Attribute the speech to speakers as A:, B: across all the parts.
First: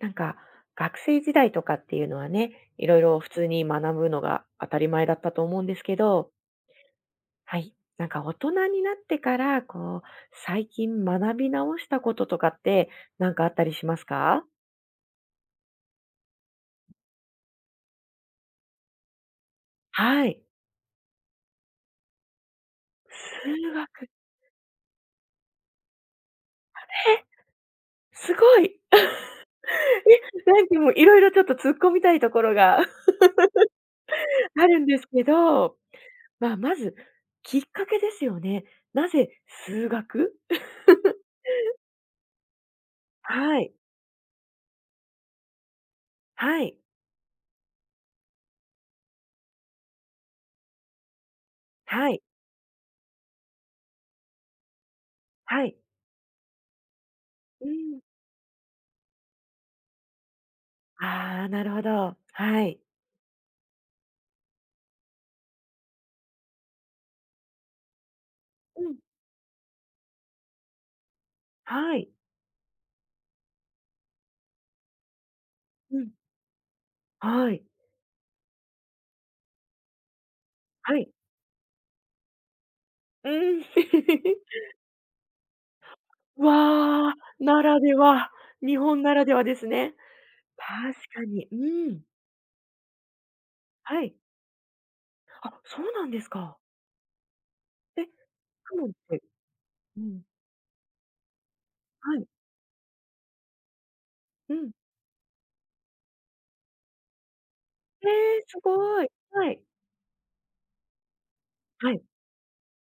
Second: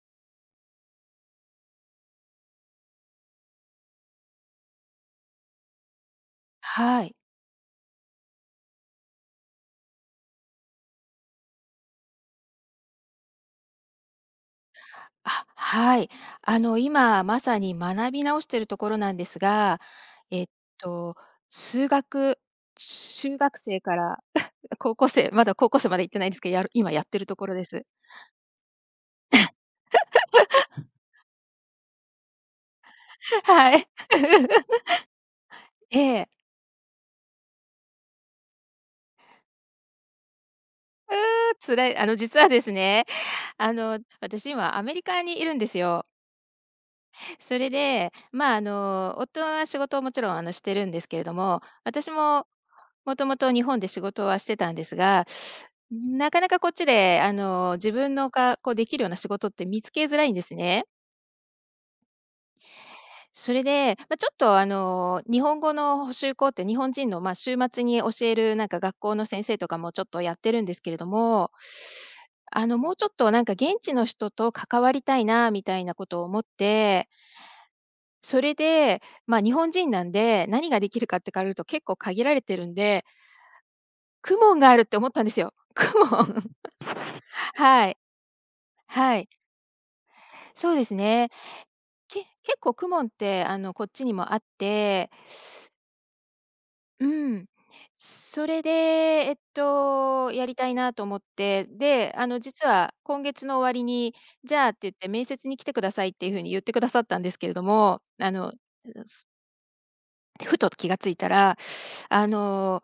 A: なんか、学生時代とかっていうのはね、いろいろ普通に学ぶのが当たり前だったと思うんですけど、
B: はい。
A: はい。なんか大人になってから、こう、最近学び直したこととかってなんかあったりしますか？
B: あ、はい。今まさに学び直してるところなんですが、
A: はい。
B: えっと、数学、中学
A: 数
B: 生か
A: 学。
B: ら高校生、まだ高校生まで行ってないんですけど、今やって
A: え、
B: るところです。
A: すごい。え、なんかもういろいろちょっと突っ込みたいところが
B: はい。
A: あ るんですけど、
B: ええ。
A: まあ、まずきっかけですよね。なぜ数学？
B: 辛い、あの、実はですね、
A: はい。
B: 私今アメリカにいるんですよ。
A: はい。
B: それで、まあ、夫は仕事をもちろん、してるんですけれども、
A: は
B: 私
A: い。
B: ももともと日本で仕事はしてたんですが、
A: はい。
B: なかなかこっちで、
A: う
B: 自
A: ん。
B: 分のがこうできるような仕事って見つけづらいんですね。
A: ああ、なるほど。はい。
B: それで、ま、ちょっと、日本語の補習校って日本人の、ま、週末に教えるなんか
A: うん。
B: 学校の先生とかもちょっとやってるんですけれども、
A: はい。
B: もうちょっとなんか現地の人と関わりたいなみたいな
A: う
B: こ
A: ん。
B: とを思って、
A: はい。
B: それで、ま、日本人なんで、何がで
A: は
B: きる
A: い。
B: かって考えると結構限られてるんで
A: うん。
B: クモン があるって思ったんですよ。クモン。
A: わあ、なら
B: は
A: で
B: い、
A: は。日本な
B: は
A: ら
B: い。
A: ではですね。
B: そうで
A: 確
B: す
A: か
B: ね。
A: に。うん。
B: 結構クモンって、こっ
A: は
B: ちに
A: い。
B: もあって、
A: あ、そうなんですか。
B: うん。
A: え、
B: それで、
A: カモンって、うん。
B: やりたいなと思って、で、
A: はい。
B: 実は今月の終わりに、
A: う
B: じゃあ
A: ん。
B: って言って面接に来てくださいっていう風に言ってくださったんですけれども、
A: ええ、すごい。はい。
B: で、ふと気がついたら、
A: はい。
B: あの、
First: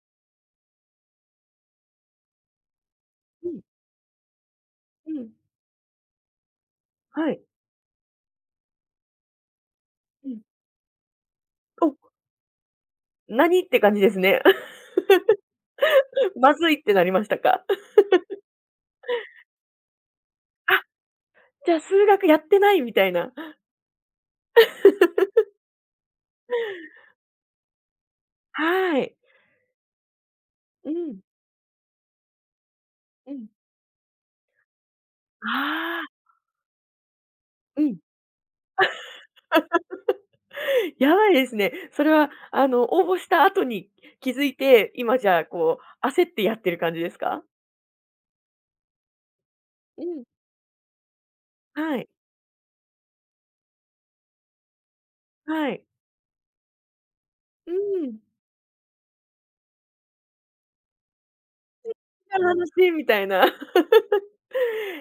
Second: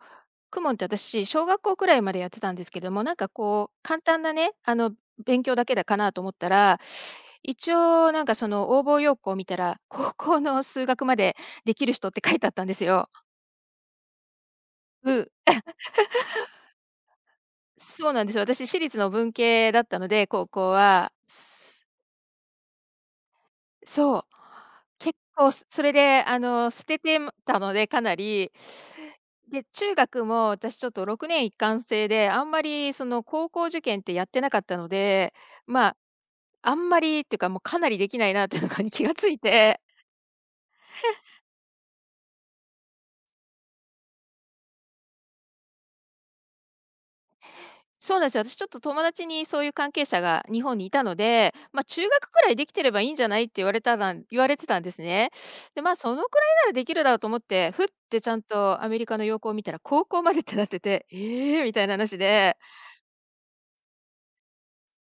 B: 公文って私、小学校くらいまでやってたんですけども、なんか
A: うん。
B: こう、簡単なね、
A: うん。
B: 勉強だけだかなと思ったら、
A: はい。
B: 一応なんかその応募要項を見たら、高
A: うん。
B: 校の数学まででき
A: お、
B: る人って書いてあったんですよ。
A: 何って感じですね。
B: うん、
A: まずいってなりましたか？
B: そうなんですよ。私私立の文系だったので、高校
A: あ、
B: は。
A: じゃあ数学やってないみたいな。
B: そう。結構すそれで、捨ててたので、かなり。
A: はい。
B: で、中学も私ち
A: う
B: ょっと
A: ん。
B: 6年一貫制で、あんまりその
A: うん。
B: 高校受験ってやってなかったので、まあ、
A: ああ。
B: あんまりっていうか、もうか
A: う
B: な
A: ん。
B: りできないなっていうのかに気がついて
A: やばいですね。それは、あの、応募した後に気づいて、今じゃあ、こう、焦ってやってる感じですか？
B: そうなんですよ。私ちょっと友達にそういう関
A: う
B: 係者
A: ん。
B: が日本にいたので、まあ、
A: は
B: 中
A: い、
B: 学くらいできてればいいんじゃないって言われてたんですね。
A: は
B: で、
A: い。
B: まあ、そのくらいならできるだろうと思っ
A: う
B: て、ふっ
A: ん。
B: てちゃんとアメリカの要項を見たら高校までってなってて、えーみたいな話
A: じゃあ、
B: で、
A: 楽しいみたいな。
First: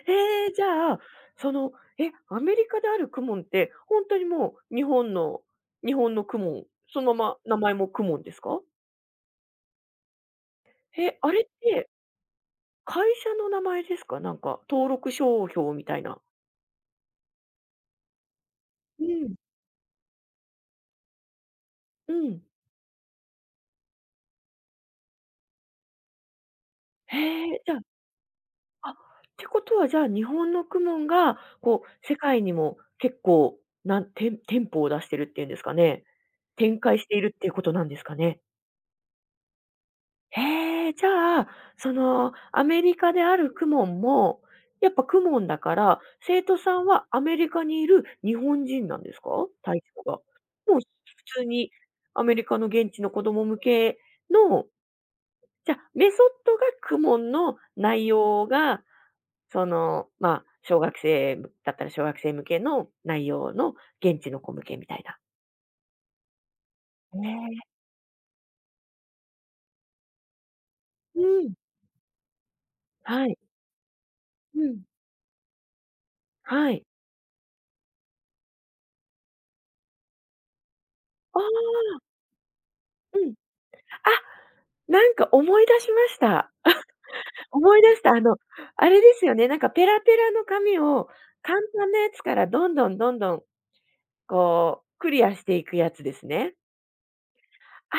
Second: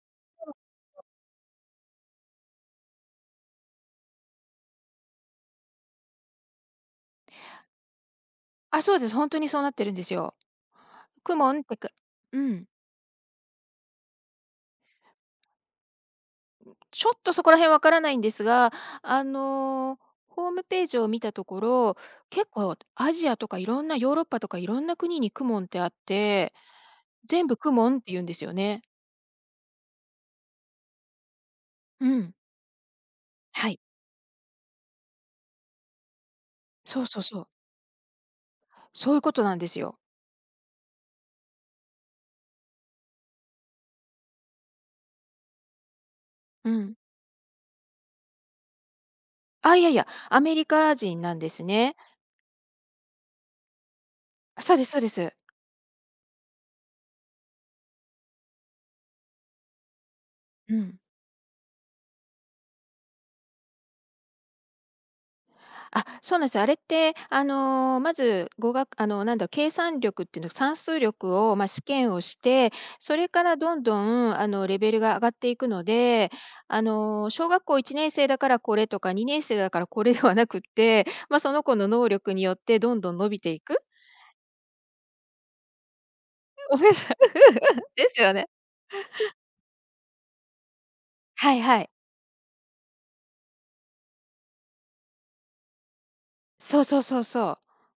A: ええ、じゃあ、その、え、アメリカであるクモンって、本当にもう日本の日本のクモン、そのまま名前もクモンですか？
B: あ、そうです、本当にそうなってるんですよ。
A: え、あ
B: ク
A: れっ
B: モンってか
A: て
B: うん。
A: 会社の名前ですか？なんか登録商標みたいな。
B: ちょっとそこら辺わからないんですが、
A: う
B: あ
A: ん。
B: の、ホームページを見たところ、
A: うん。
B: 結構アジアとかいろんなヨーロッパとかいろんな国にクモンってあって、全
A: へ
B: 部
A: え、
B: ク
A: じゃあ
B: モンって言うんですよね。
A: あ、ってことはじゃあ日本の公文が、こう
B: う
A: 世
B: ん。
A: 界にも結構、
B: はい。
A: なん、てん店舗を出してるっていうんですかね。展開
B: そ
A: し
B: う
A: てい
B: そう
A: るっ
B: そ
A: て
B: う。
A: いうことなんですかね。
B: そういうことなんですよ。
A: へえ、じゃあ、そのアメリカであるクモンも、やっぱクモンだから、生徒
B: う
A: さん
B: ん。
A: はアメリカにいる日本人なんですか？
B: あ、
A: 対
B: いやい
A: 象
B: や、
A: が。
B: アメリ
A: もう
B: カ人
A: 普
B: なん
A: 通
B: です
A: に
B: ね。
A: アメリカの現地の子供向けの、
B: そうですそうです。
A: じゃ、メソッドがクモンの内容がその、まあ、
B: う
A: 小学
B: ん。
A: 生だったら小学生向けの内容の現地の子向けみたいな。
B: あ、そうなんです。あれって、
A: ね
B: まず、語学あの、なんだろう、計算力っていうの算数
A: え。う
B: 力
A: ん。
B: を、まあ、試験をして、そ
A: は
B: れ
A: い。
B: からどんどん、
A: う
B: レ
A: ん。
B: ベルが上がっていくので、
A: はい。
B: 小学校1年生だからこれとか、2年生だからこれではなくって、ま
A: あ
B: あ、その
A: あ、
B: 子の能力によってどんど
A: う
B: ん伸
A: ん。
B: びていく。
A: あ、なんか思い出しました。
B: ごめんなさい。
A: 思い 出し
B: で
A: た。
B: す
A: あ
B: よ
A: の、
B: ね。
A: あれですよね、なんかペラペラの紙を
B: は
A: 簡
B: いはい。
A: 単なやつからどんどんどんどん、こう、クリアしていくやつですね。
B: そうそうそうそう。
A: あ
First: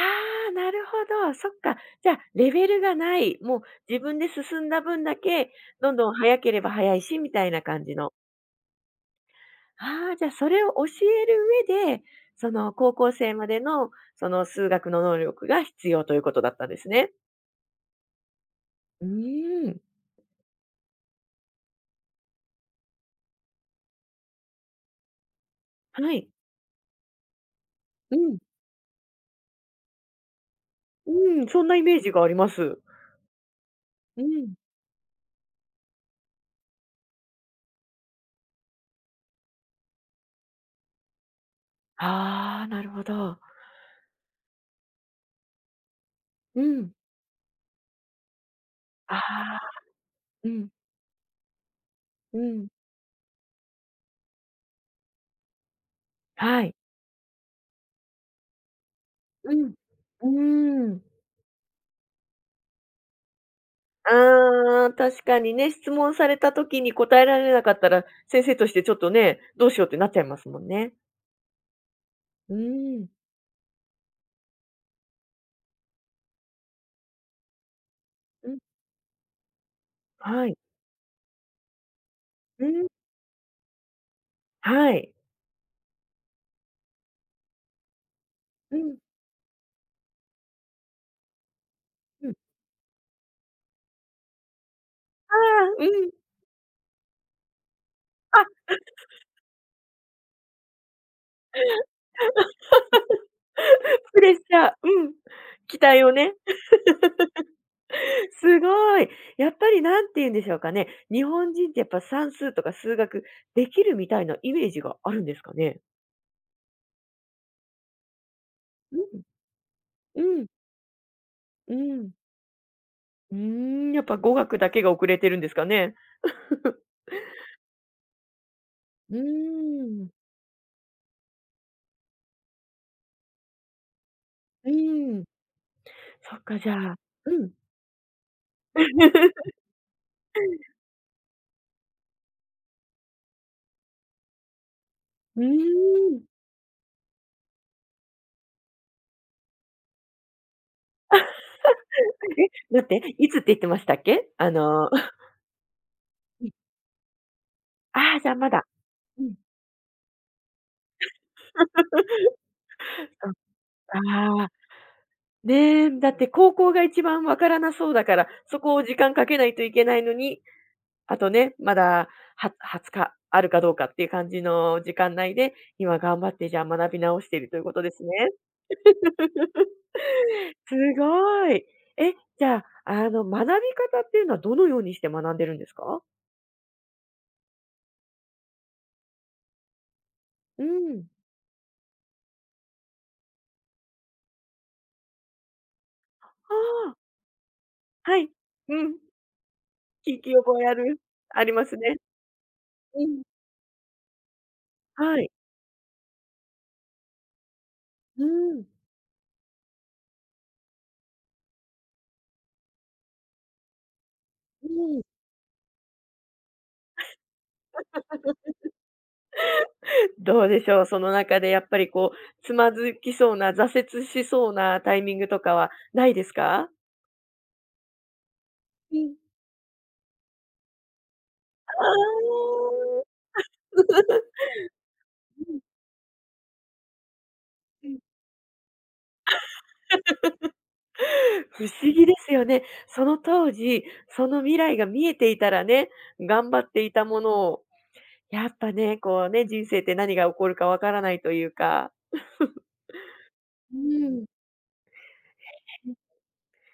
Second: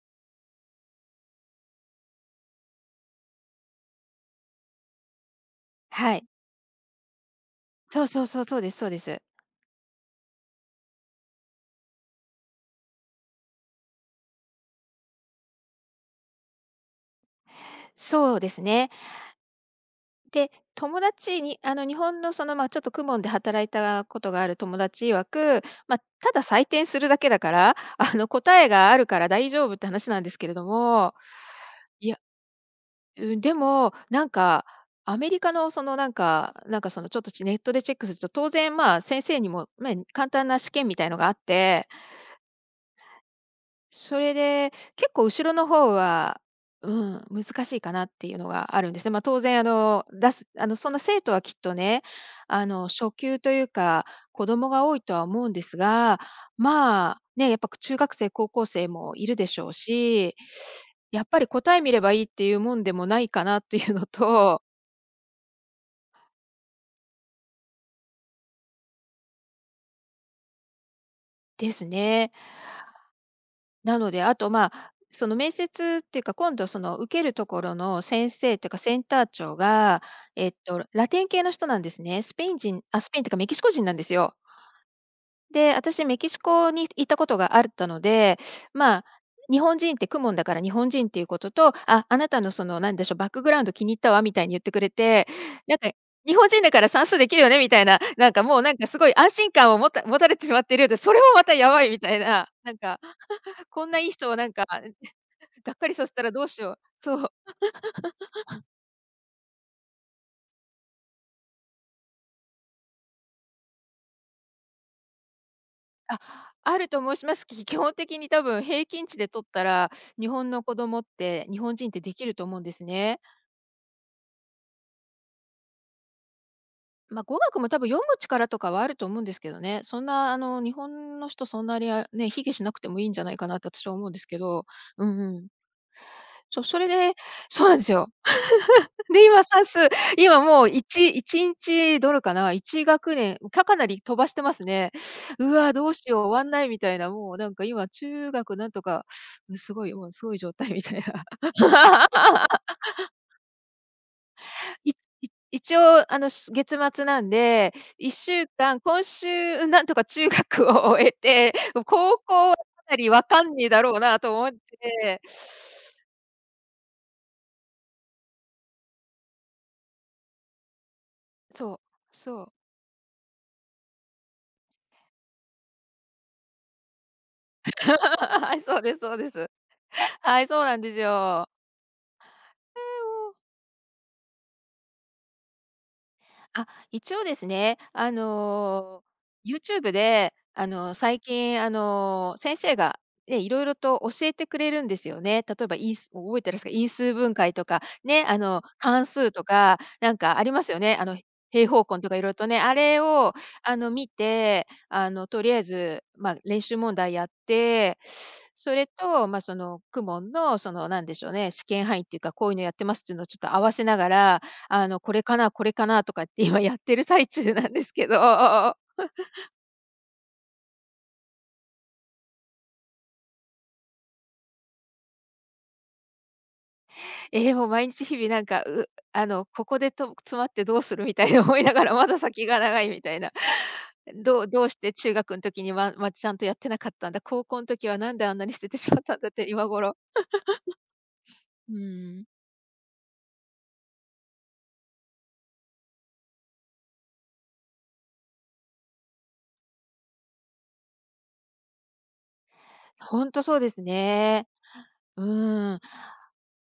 A: あ、なるほど、そっか。じゃ、あレベルがない、もう自分で進んだ分だけ、どんどん
B: はい。
A: 早ければ早いしみたいな感じ
B: そう
A: の。
B: そうそう、そうですそうです。
A: ああ、じゃあそれを教える上で、その高校生までのその数学の能力が必要ということだったんですね。
B: そうですね。
A: うーん。
B: で、友達に日本のその、まあ、ちょっと公文で働いたことがある友達曰く、まあ、
A: はい。
B: ただ採点するだけだから、
A: うん。
B: 答えがあるから大丈夫って話なんですけれども、
A: うん、そんなイメー
B: い
A: ジ
B: や、
A: があります。
B: うん、でも、
A: う
B: なん
A: ん。
B: か、アメリカのその、なんかその、ちょっと、ネットでチェックすると、当然、まあ、先生にもね、簡単な試験みたいのがあって
A: ああ、なるほど。
B: それで、結構後ろの方は、
A: うん。
B: うん、難しいかなっていうのがあるんですね。
A: あ
B: まあ、当
A: あ。
B: 然あの、出す
A: う
B: あ
A: ん。
B: の、そんな生徒はきっとね、
A: うん。
B: 初級というか、子供が多いとは思うんですが、
A: はい。
B: まあ、ね、やっぱ中学生、高校生もいるで
A: う
B: しょ
A: ん。
B: う
A: う
B: し、
A: ーん。
B: やっぱり答え見ればいいっていうもんでもないかなっていうのと
A: ああ、確かにね、質問された時に答えられなかったら、先生としてちょっとね、どうしようってなっちゃいますもんね。
B: ですね。
A: うーん。
B: なので、あと、まあ、その面接っていうか、今度その受けるところの先
A: う
B: 生
A: ん。
B: っていうかセンター長が、
A: はい。
B: ラテン系の人なんですね。スペイン
A: う
B: 人
A: ん。
B: あ、スペインっていうかメキシコ人なんですよ。
A: はい。
B: で、私メキシコに行ったことがあったので、
A: うん。
B: まあ、日本人って公文だから日本人っていうことと、あ、あ
A: う
B: な
A: ん。
B: たのそのなんでしょう、バックグラウンド気に入ったわみたいに言ってくれて、
A: ああ、
B: なん
A: う
B: か
A: ん。
B: 日本人だから算数できるよねみたいな、なんか
A: あ、
B: もうなんかすごい安心感を持たれてしまっているようで、それもまたやばいみたいな、なんかこんないい
A: プ
B: 人
A: レッ
B: を
A: シ
B: なんか、
A: ャー。うん。
B: がっ
A: 期
B: かり
A: 待
B: さ
A: を
B: せたら
A: ね。
B: どうしよう。そう。
A: すごい。やっぱりなんて言うんでしょうかね、日本人ってやっぱ算数とか数学できるみたいなイメージがあるんですかね？
B: あ、あると申しますき 基本的に多分平
A: う
B: 均値
A: ん。
B: で取ったら、日
A: うん。
B: 本の子供って日
A: う
B: 本人って
A: ん。
B: できると思うんですね。
A: うーん、やっぱ語学だけが遅れてるんですかね？
B: まあ、語学も多分読む力とかはあると
A: うー
B: 思うんですけどね。そん
A: ん。
B: なあの、日本の人そんなにね、卑下しなくてもいいんじゃないかなって私は思うんですけど。
A: う
B: う
A: ー
B: ん
A: ん。
B: うん。
A: そっか、
B: そう、
A: じゃ
B: それ
A: あ
B: で
A: うん。
B: そうなんですよ。で、今指 す、今もう1、1日どれかな、1学年、かなり飛ばしてますね。
A: うー
B: うわ、どうしよう、
A: ん。
B: 終わんないみたいな、もうなんか今中学なんとか、うん、すごい、もうすごい状態みたいな。
A: え、待って、いつって言ってましたっけ？
B: いちい一応
A: うん。
B: 月末なんで、
A: ああ、じ
B: 1
A: ゃあ
B: 週
A: まだ
B: 間、今
A: うん。
B: 週なんとか中学を終えて、高校はかなりわ
A: そっ
B: かんねえだろうなと思
A: か。
B: って。
A: ね、え、だって高校が一番わからなそうだから、そこを時間かけないといけないのに、あとね、
B: そ
A: ま
B: う、
A: だ
B: そう。
A: は20日あるかどうかっていう感じの時間内で、今頑張ってじゃあ学び直しているということですね。
B: はい、そうですそうです。はい、そう
A: す
B: なんです
A: ご
B: よ。
A: い。え、じゃあ、学び方っていうのはどのようにして学んでるんですか？
B: あ、一応ですね、YouTube で、
A: うん。
B: 最近、先生がね、いろいろと教えてくれるんですよね。例えば覚えてらっしゃる
A: あ
B: 因
A: あ、
B: 数分解とか、
A: は
B: ね、
A: い。うん。
B: 関数とか、なん
A: 聞き
B: かありま
A: 覚え
B: す
A: あ
B: よね。
A: る。ありま
B: 平
A: す
B: 方
A: ね。
B: 根とかいろいろとね、あれ
A: うん。
B: を、見て、
A: はい。
B: とりあえず、まあ、練習問題やって、
A: うん。
B: それと、まあ、その、公文の、その、なんでしょうね、試験範囲っていうか、こういうのやってますっていうのをちょっと合わせながら
A: うん。
B: これかな、これかなとかって今やってる最中なんですけど、
A: どうでしょう、その中でやっぱりこう、つまずきそうな、挫折しそうなタイミングとかはないですか？
B: もう毎日日々なんか、う
A: うん。
B: あの、ここでと詰まってどうするみたいな思いな
A: あ
B: がら、まだ先が長いみ
A: あ。
B: たいな。どうして中学
A: う
B: の
A: ん、
B: 時には、まあ、ちゃんとやってなかったんだ、高校の
A: う
B: 時は
A: ん。
B: なんであんなに捨ててしまったんだって今頃。
A: 不
B: う
A: 思議で
B: ん。
A: すよね。その当時、その未来が見えていたらね、頑張っていたものを、やっぱね、こうね、人生って何が起こるかわからないというか。
B: ほんとそうで
A: う
B: す
A: ん。
B: ね。うん。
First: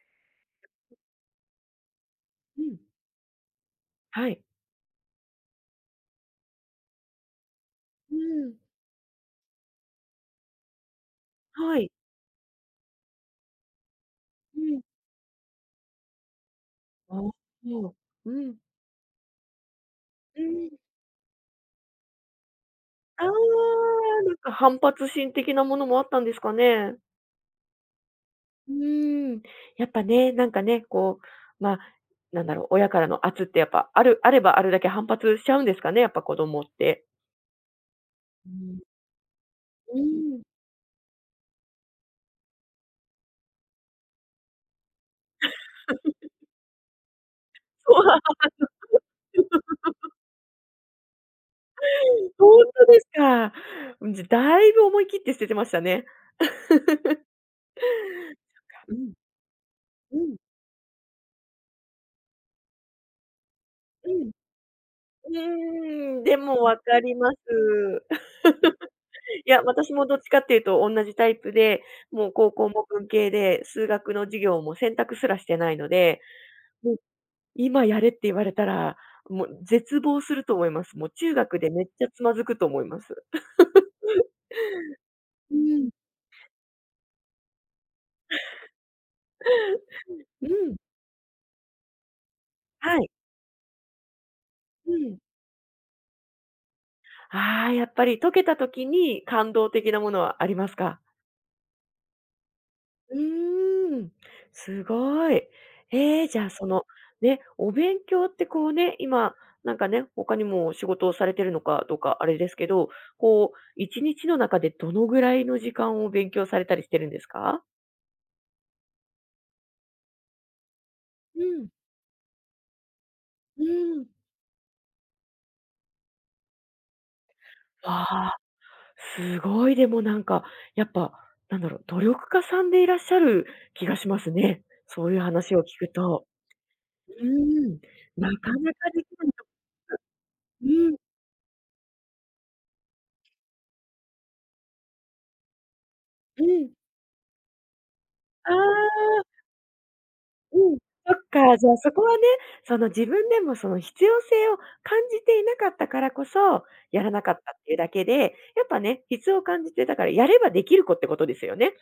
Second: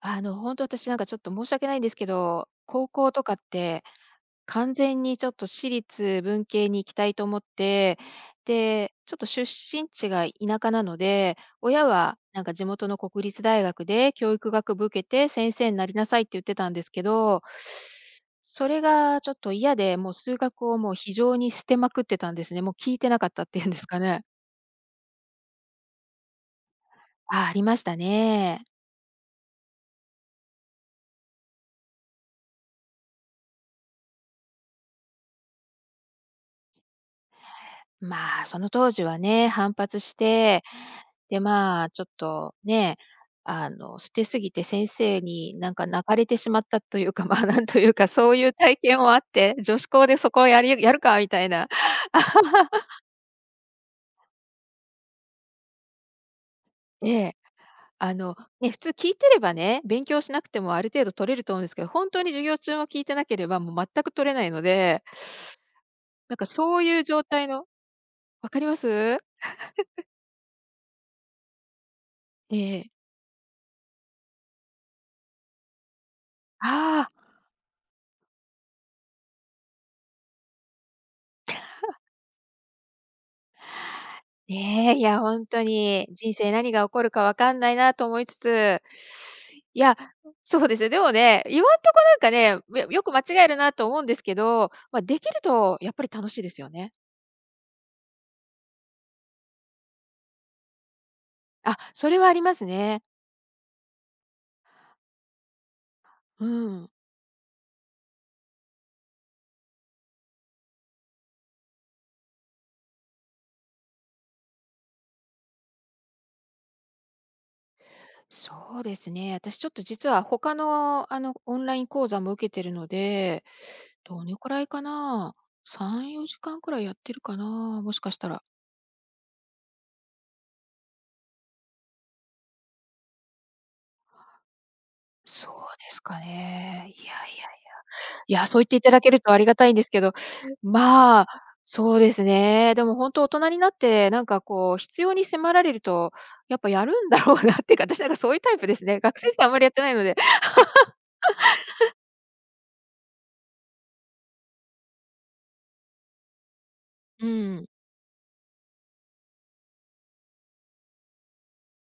B: ほんと私なんかちょっと申し訳ないんですけど、
A: うんうん。
B: 高校とかって
A: はい。
B: 完全にちょっと私立文系に行きたいと思って、
A: うん。
B: で、ちょっと出身地が田舎なので、
A: は
B: 親
A: い。
B: はなんか地元の国立大学で教育
A: う
B: 学
A: ん。
B: 部受けて先生になりなさいって言ってたんですけ
A: ああ、
B: ど、
A: そううん。
B: それがちょっと嫌で、もう数
A: う
B: 学
A: ん。
B: をもう非常に捨てまくってたんですね。もう聞いてな
A: あ
B: かったっていう
A: あ、
B: んですかね。
A: なんか反発心的なものもあったんですかね？
B: ああ、ありましたね。
A: うーん、やっぱね、なんかね、こう、まあ、なんだろう、親からの圧ってやっぱあればあるだけ反発しちゃうんですかね、やっぱ子供って。
B: まあ、
A: う
B: その
A: ん。
B: 当時はね、反
A: う
B: 発し
A: ーん。
B: て、で、まあ、ちょっとね、捨てすぎて先生になんか泣かれてしまったというか、まあ、なんというか、そうい う体験もあって、女子校でそこをやるかみたいな。
A: そうなんです。ほんとですか。うん、じゃ、だいぶ思い切って捨ててましたね。
B: ええ。ね、普通
A: う
B: 聞
A: ん、
B: いてればね、勉強
A: う
B: し
A: ん、
B: なくてもある程度取れると思うんですけど、本当に授業中も聞いてなければ、もう全
A: う
B: く取
A: ん。
B: れないので、
A: うーん、
B: な
A: で
B: んか
A: も分
B: そう
A: か
B: いう
A: り
B: 状
A: ます。
B: 態の分かります？
A: いや、私もどっちかっていうと同じタイプで、もう高
B: え
A: 校も
B: え。
A: 文系で、数学の授業も選択すらしてないので、もう
B: ああ。
A: 今やれって言われたら、もう絶望すると思います。もう中学でめっちゃつまずくと思います。
B: ねえ、いや、本
A: う
B: 当
A: ん、
B: に、人生何が起こるか分かんないなと思いつつ、いや、
A: う
B: そう
A: ん。
B: ですね、でもね、今んとこなんかね、
A: は
B: よ
A: い。
B: く間違えるなと思うんですけど、
A: う
B: まあ、
A: ん。
B: できるとやっぱり楽しいですよね。
A: ああ、やっぱり解けた時に感動的なものはありますか？
B: あ、それはありますね。
A: うーん、すごい。えーじゃ
B: う
A: あ、その、
B: ん。
A: ね、お勉強ってこうね、今、なんかね、他にも仕事をされてるのかどうかあれですけど、こう、1日の中でどのぐらいの時間を勉強されたりしてるんですか？
B: そうですね、私ちょっと実は他の、
A: う
B: オン
A: ん、
B: ライン講座も受けてるので、
A: うん。
B: どのくらいかな、3、4時間くらいやってるかな、もし
A: わ
B: かした
A: あ、
B: ら。
A: すごい、でもなんか、やっぱ、なんだろう、努力家さんでいらっしゃる気がしますね。そういう
B: そう
A: 話を聞く
B: ですか
A: と。
B: ね。
A: うーん、なか
B: そう言っ
A: な
B: てい
A: か
B: ただ
A: でき
B: ける
A: ない
B: とあり
A: と
B: がたいんですけど、
A: うん、
B: まあ、そうですね。でも本当大人になって、なんかこう必要に迫られると、
A: う
B: やっぱ
A: ん。
B: やるんだろうなっていうか、私なんかそういうタ
A: あ
B: イプですね。
A: あ。
B: 学生時代あんまりやってないので。
A: うん、そっか、じゃあ、そこはね、その自分でもその必要性を感じていなかったからこそ、やらな
B: う
A: かったっ
B: ん。
A: ていうだけで、やっぱね、必要を感じて、だからやればできる子ってことですよね。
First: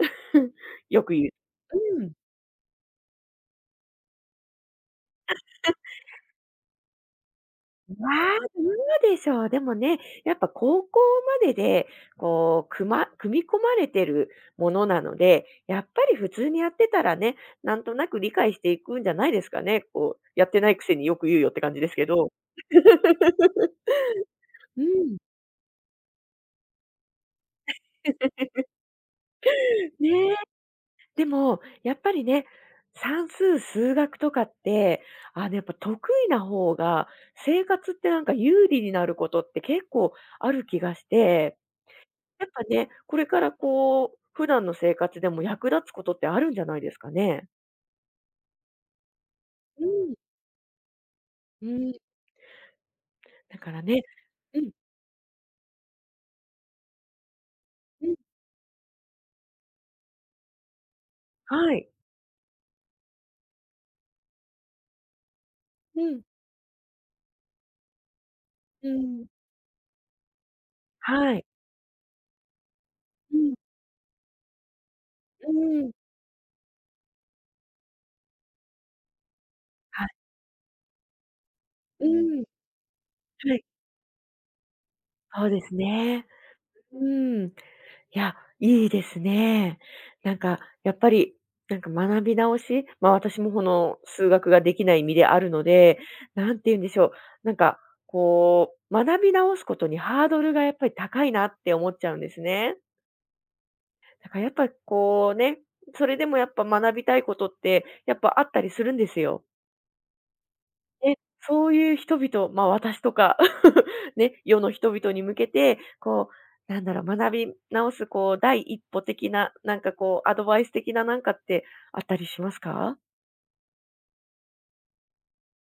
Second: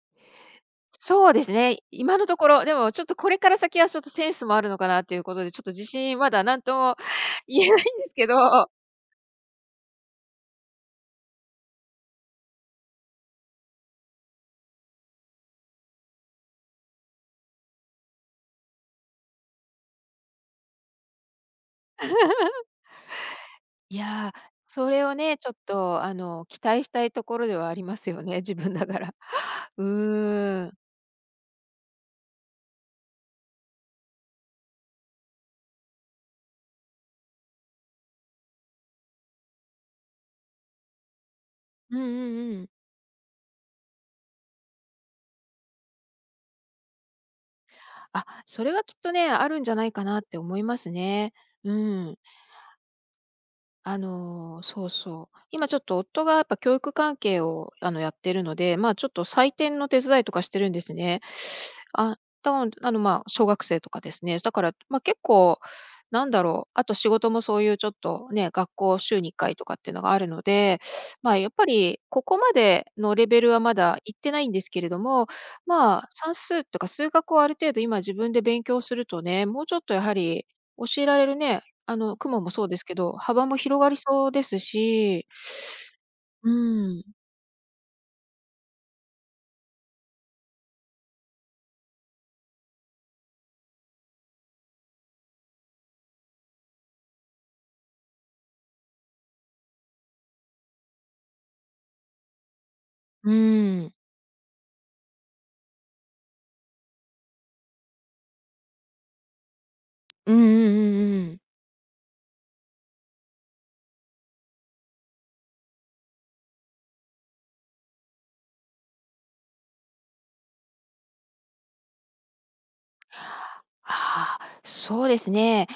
A: よく言う。
B: そうですね、
A: うん。
B: 今のところ。でもちょっとこれから先はちょっとセンスもあるのかなっていうことで、ちょっと自信まだ何とも 言えないんで
A: ま
B: すけ
A: あ、ど
B: ど。
A: うでしょう。でもね、やっぱ高校までで、こう、組み込まれてるものなので、やっぱり普通にやってたらね、なんとなく理解していくんじゃないですかね。こう、やってないくせによく言うよって感じですけど。
B: いやー、
A: う
B: それを
A: ん。
B: ね、ちょっと期待したいところではありますよね、自分だから。う
A: ね。
B: ーん。
A: でも、やっぱりね、算数、数学とかって、あの、やっぱ得意な方が、生活ってなんか有利になることって結構ある気がして、
B: うんうん
A: やっ
B: う
A: ぱ
B: ん。
A: ね、これからこう、普段の生活でも役立つことってあるんじゃないですかね。
B: あ、それはきっとね、あるんじゃ
A: う
B: ないか
A: ん
B: なって思いますね。
A: う
B: う
A: ん。
B: ん。
A: だからねうん
B: そうそう。今ちょっと夫がやっぱ教育関係を、
A: う
B: やっ
A: ん
B: てるので、まあ、ちょっと採点の手伝いとかしてるんですね。
A: はい。
B: あ、だから、あの、まあ、小学生とかですね。だから、まあ、結構、
A: うん
B: なんだろう、あと仕事もそういうちょっとね、学
A: う
B: 校週
A: ん
B: に1回とかっていうのがあるので、ま
A: は
B: あ、
A: い。
B: やっぱりここまでのレ
A: う
B: ベル
A: ん
B: はまだ行ってないんですけれども、
A: うん
B: まあ、算数とか数学をある程度今自分で勉強するとね、もうちょっとや
A: は
B: は
A: い。
B: り教えられるね、
A: う
B: 雲
A: ん。
B: もそうですけど、幅
A: は
B: も
A: い、
B: 広がりそうですし、
A: そうですね。
B: うん、
A: うん。いや、いいですね。なんか、やっぱり、なんか学び直し、まあ、私もこの数学ができない身であるので、なんて言うんでしょう、なんかこう、学び直すことにハードルがやっぱり高いなって思っちゃうんですね。
B: うん、
A: だからやっぱりこうね、それでもやっぱ学びたいことって、やっぱあったりするんですよ。
B: うんうんう
A: え、
B: んうん。
A: そういう人々、ま、私とか ね、世の人々に向けて、こう、なんだろう、学び直すこう、第一歩的な、なんかこう、アドバイス的ななんかってあったりしますか？
B: ああ、そうですね。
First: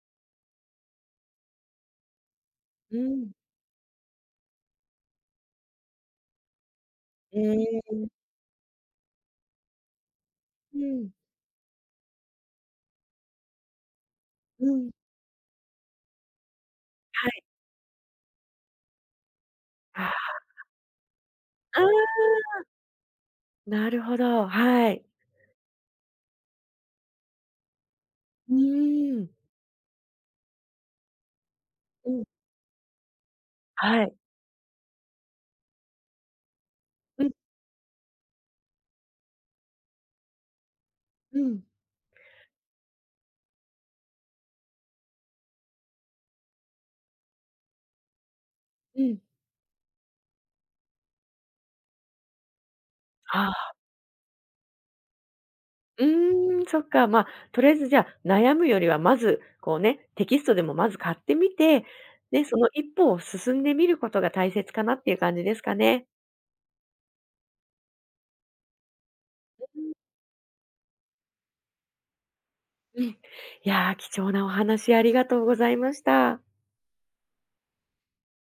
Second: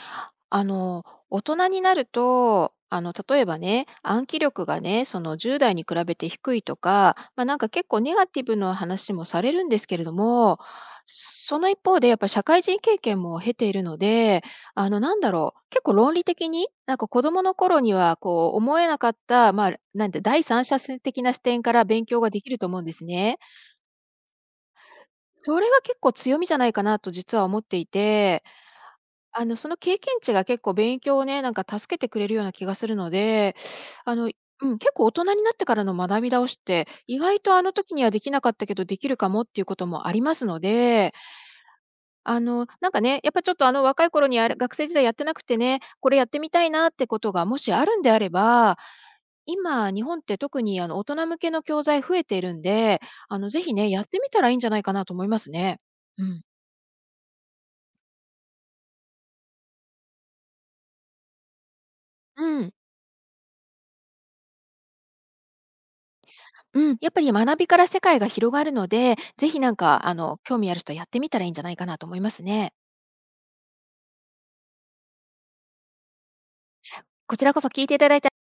B: あの、大人になると、
A: うん。
B: 例えばね、暗記力がね、その10代に比べて低いとか、
A: う
B: まあ、なんか
A: ー
B: 結構
A: ん、
B: ネガティブな話もされるんですけれども、
A: うん、
B: その一方でやっぱ社会人経験も経ているので、
A: うん。
B: なんだろう、結構論理的に、なんか子
A: は
B: 供
A: い。
B: の頃にはこう思えなかった、まあ、
A: あ
B: な
A: あ、
B: んて第三者的な視点から勉強ができると思うんですね。
A: なるほど、はい。
B: それは結構強みじゃないかなと実は思っていて
A: うーん。
B: その経験値が結構勉強をね、なんか助けて
A: う
B: く
A: ん。
B: れるような気がするので、
A: はい。
B: あの、うん、結構大人になってからの学び直しって、意
A: うん、
B: 外とあの時にはできなかったけど、できるかもっていうこともありますので、
A: うん、
B: なんかね、やっぱちょっとあの若い頃にあれ、学生時代やってなくてね、これやってみたいなってことがもしあるんであれば、
A: うん。
B: 今、日本って特にあの大人向けの教材増えているんで、
A: は
B: ぜ
A: あ。
B: ひね、やってみたらいいんじゃないかなと思いますね。
A: う
B: うん。
A: ーん、そっか。ま、あとりあえずじゃあ、悩むよりはまず、こうね、テキストでもまず買ってみて、ね、そ
B: う
A: の
B: ん。
A: 一歩を進んでみることが大切かなっていう感じですかね。
B: うん、やっぱり学びから世界が広がるので、ぜひなんかあの興味ある人はやってみたらいいんじゃないかなと思いますね。
A: うん。いやー、貴重なお話ありがとうございました。
B: こちらこそ聞いていただいて